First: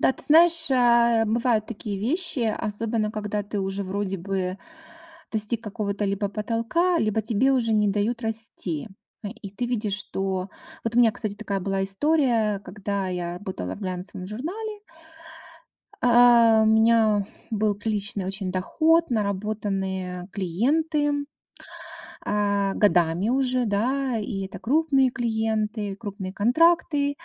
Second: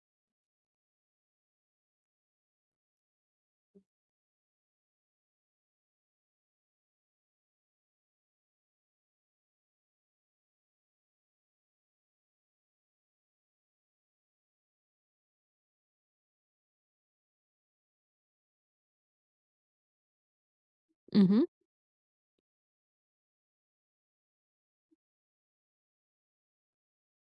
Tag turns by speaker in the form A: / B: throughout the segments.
A: Да, ты знаешь, а, бывают такие вещи, особенно когда ты уже вроде бы достиг какого-то либо потолка, либо тебе уже не дают расти. Э, и ты видишь, что Вот у меня, кстати, такая была история, когда я работала в глянцевом журнале. А, у меня был приличный очень доход, наработанные клиенты,
B: Мгм.
A: а, годами уже, да. И это крупные клиенты, крупные контракты.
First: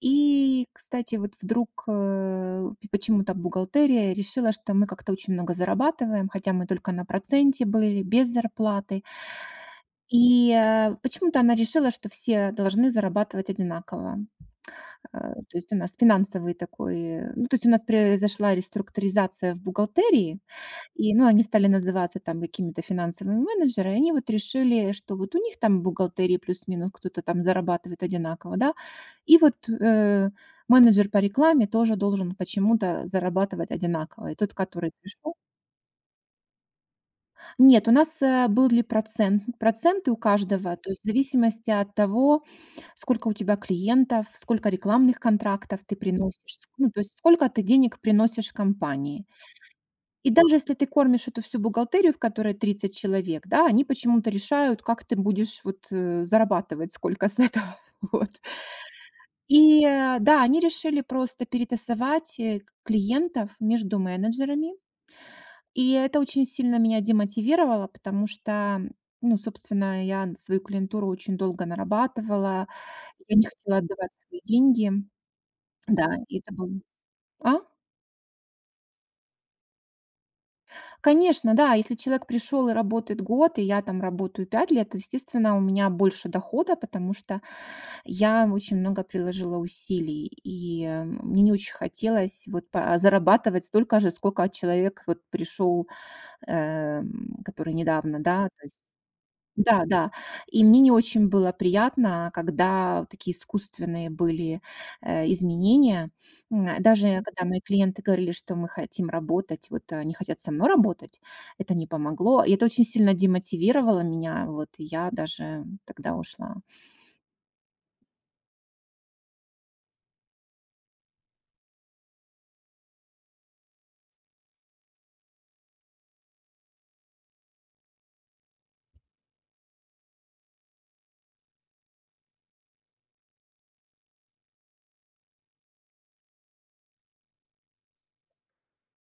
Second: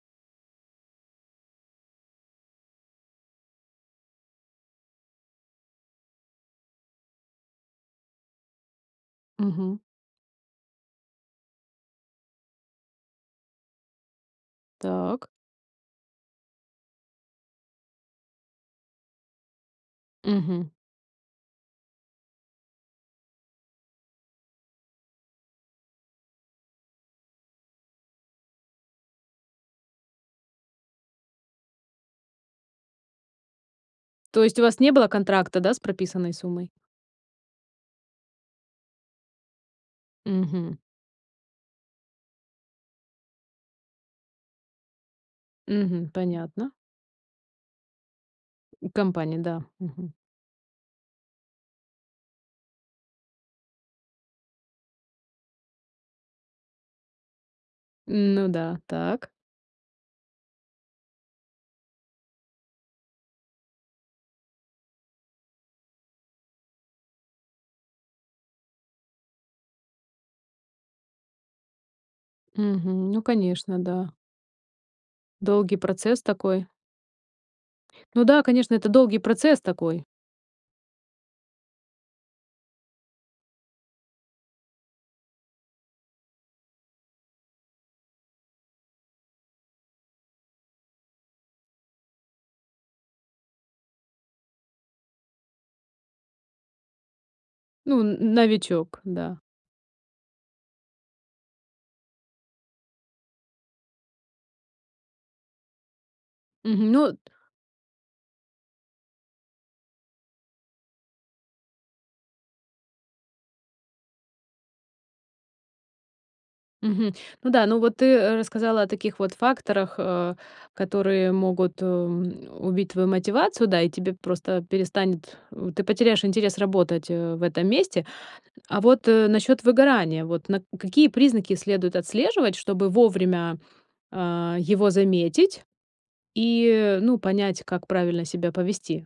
A: И, кстати, вот вдруг, э, пи почему-то бухгалтерия решила, что мы как-то очень много зарабатываем, хотя мы только на проценте были, без зарплаты.
B: Мгм.
A: И, э, почему-то она решила, что все должны зарабатывать одинаково. Э,
B: Так.
A: то есть у нас финансовый такой ну, то есть у нас произошла реструктуризация в бухгалтерии.
B: Мгм.
A: И, ну, они стали называться там какими-то финансовыми менеджеры, они вот решили, что вот у них там в бухгалтерии плюс-минус кто-то там зарабатывает одинаково, да, и вот, э, менеджер по рекламе тоже должен почему-то зарабатывать одинаково. И
B: То
A: тот,
B: есть у вас
A: который
B: не было
A: пришел
B: контракта, да, с прописанной суммой?
A: Нет, у нас, э, были процент проценты у каждого.
B: Мгм.
A: То есть, в зависимости от того, сколько у тебя клиентов, сколько рекламных контрактов ты
B: Мгм.
A: приносишь,
B: Понятно.
A: ну, то есть сколько ты денег приносишь компании.
B: Компания, да. Мгм.
A: И даже если ты кормишь эту всю бухгалтерию, в которой 30 человек, да, они почему-то решают, как ты будешь, вот, зарабатывать сколько с этого. Вот.
B: Ну да, так.
A: И э, да, они решили просто перетасовать, э, клиентов между менеджерами. И это очень сильно меня демотивировало, потому что, ну, собственно, я свою клиентуру очень долго нарабатывала,
B: Мгм. Ну,
A: я не хотела
B: конечно, да.
A: отдавать свои деньги.
B: Долгий
A: Да,
B: процесс
A: и это было
B: такой?
A: А?
B: Ну да, конечно, это долгий процесс такой.
A: Конечно, да. Если человек пришёл и работает год, и я там работаю 5 лет, то, естественно, у меня больше дохода, потому что я очень много приложила усилий. И мне не очень хотелось вот па зарабатывать столько же, сколько человек вот пришёл, э, который
B: Ну,
A: недавно,
B: н
A: да, то есть
B: новичок, да.
A: Да-да. И мне не очень было приятно, когда такие искусственные были, э, изменения. М,
B: Мгм, ну
A: даже, когда мои клиенты говорили, что: "Мы хотим работать", вот, они хотят со мной работать, это не помогло. И это очень сильно демотивировало меня. Вот, и я даже тогда ушла.
B: Мгм. Ну да, ну, вот ты рассказала о таких вот факторах, э, которые могут, м, убить твою мотивацию, да, и тебе просто перестанет э, ты потеряешь интерес работать, э, в этом месте. А вот, э, насчёт выгорания, вот на какие признаки следует отслеживать, чтобы вовремя, а, его заметить и, ну, понять, как правильно себя повести?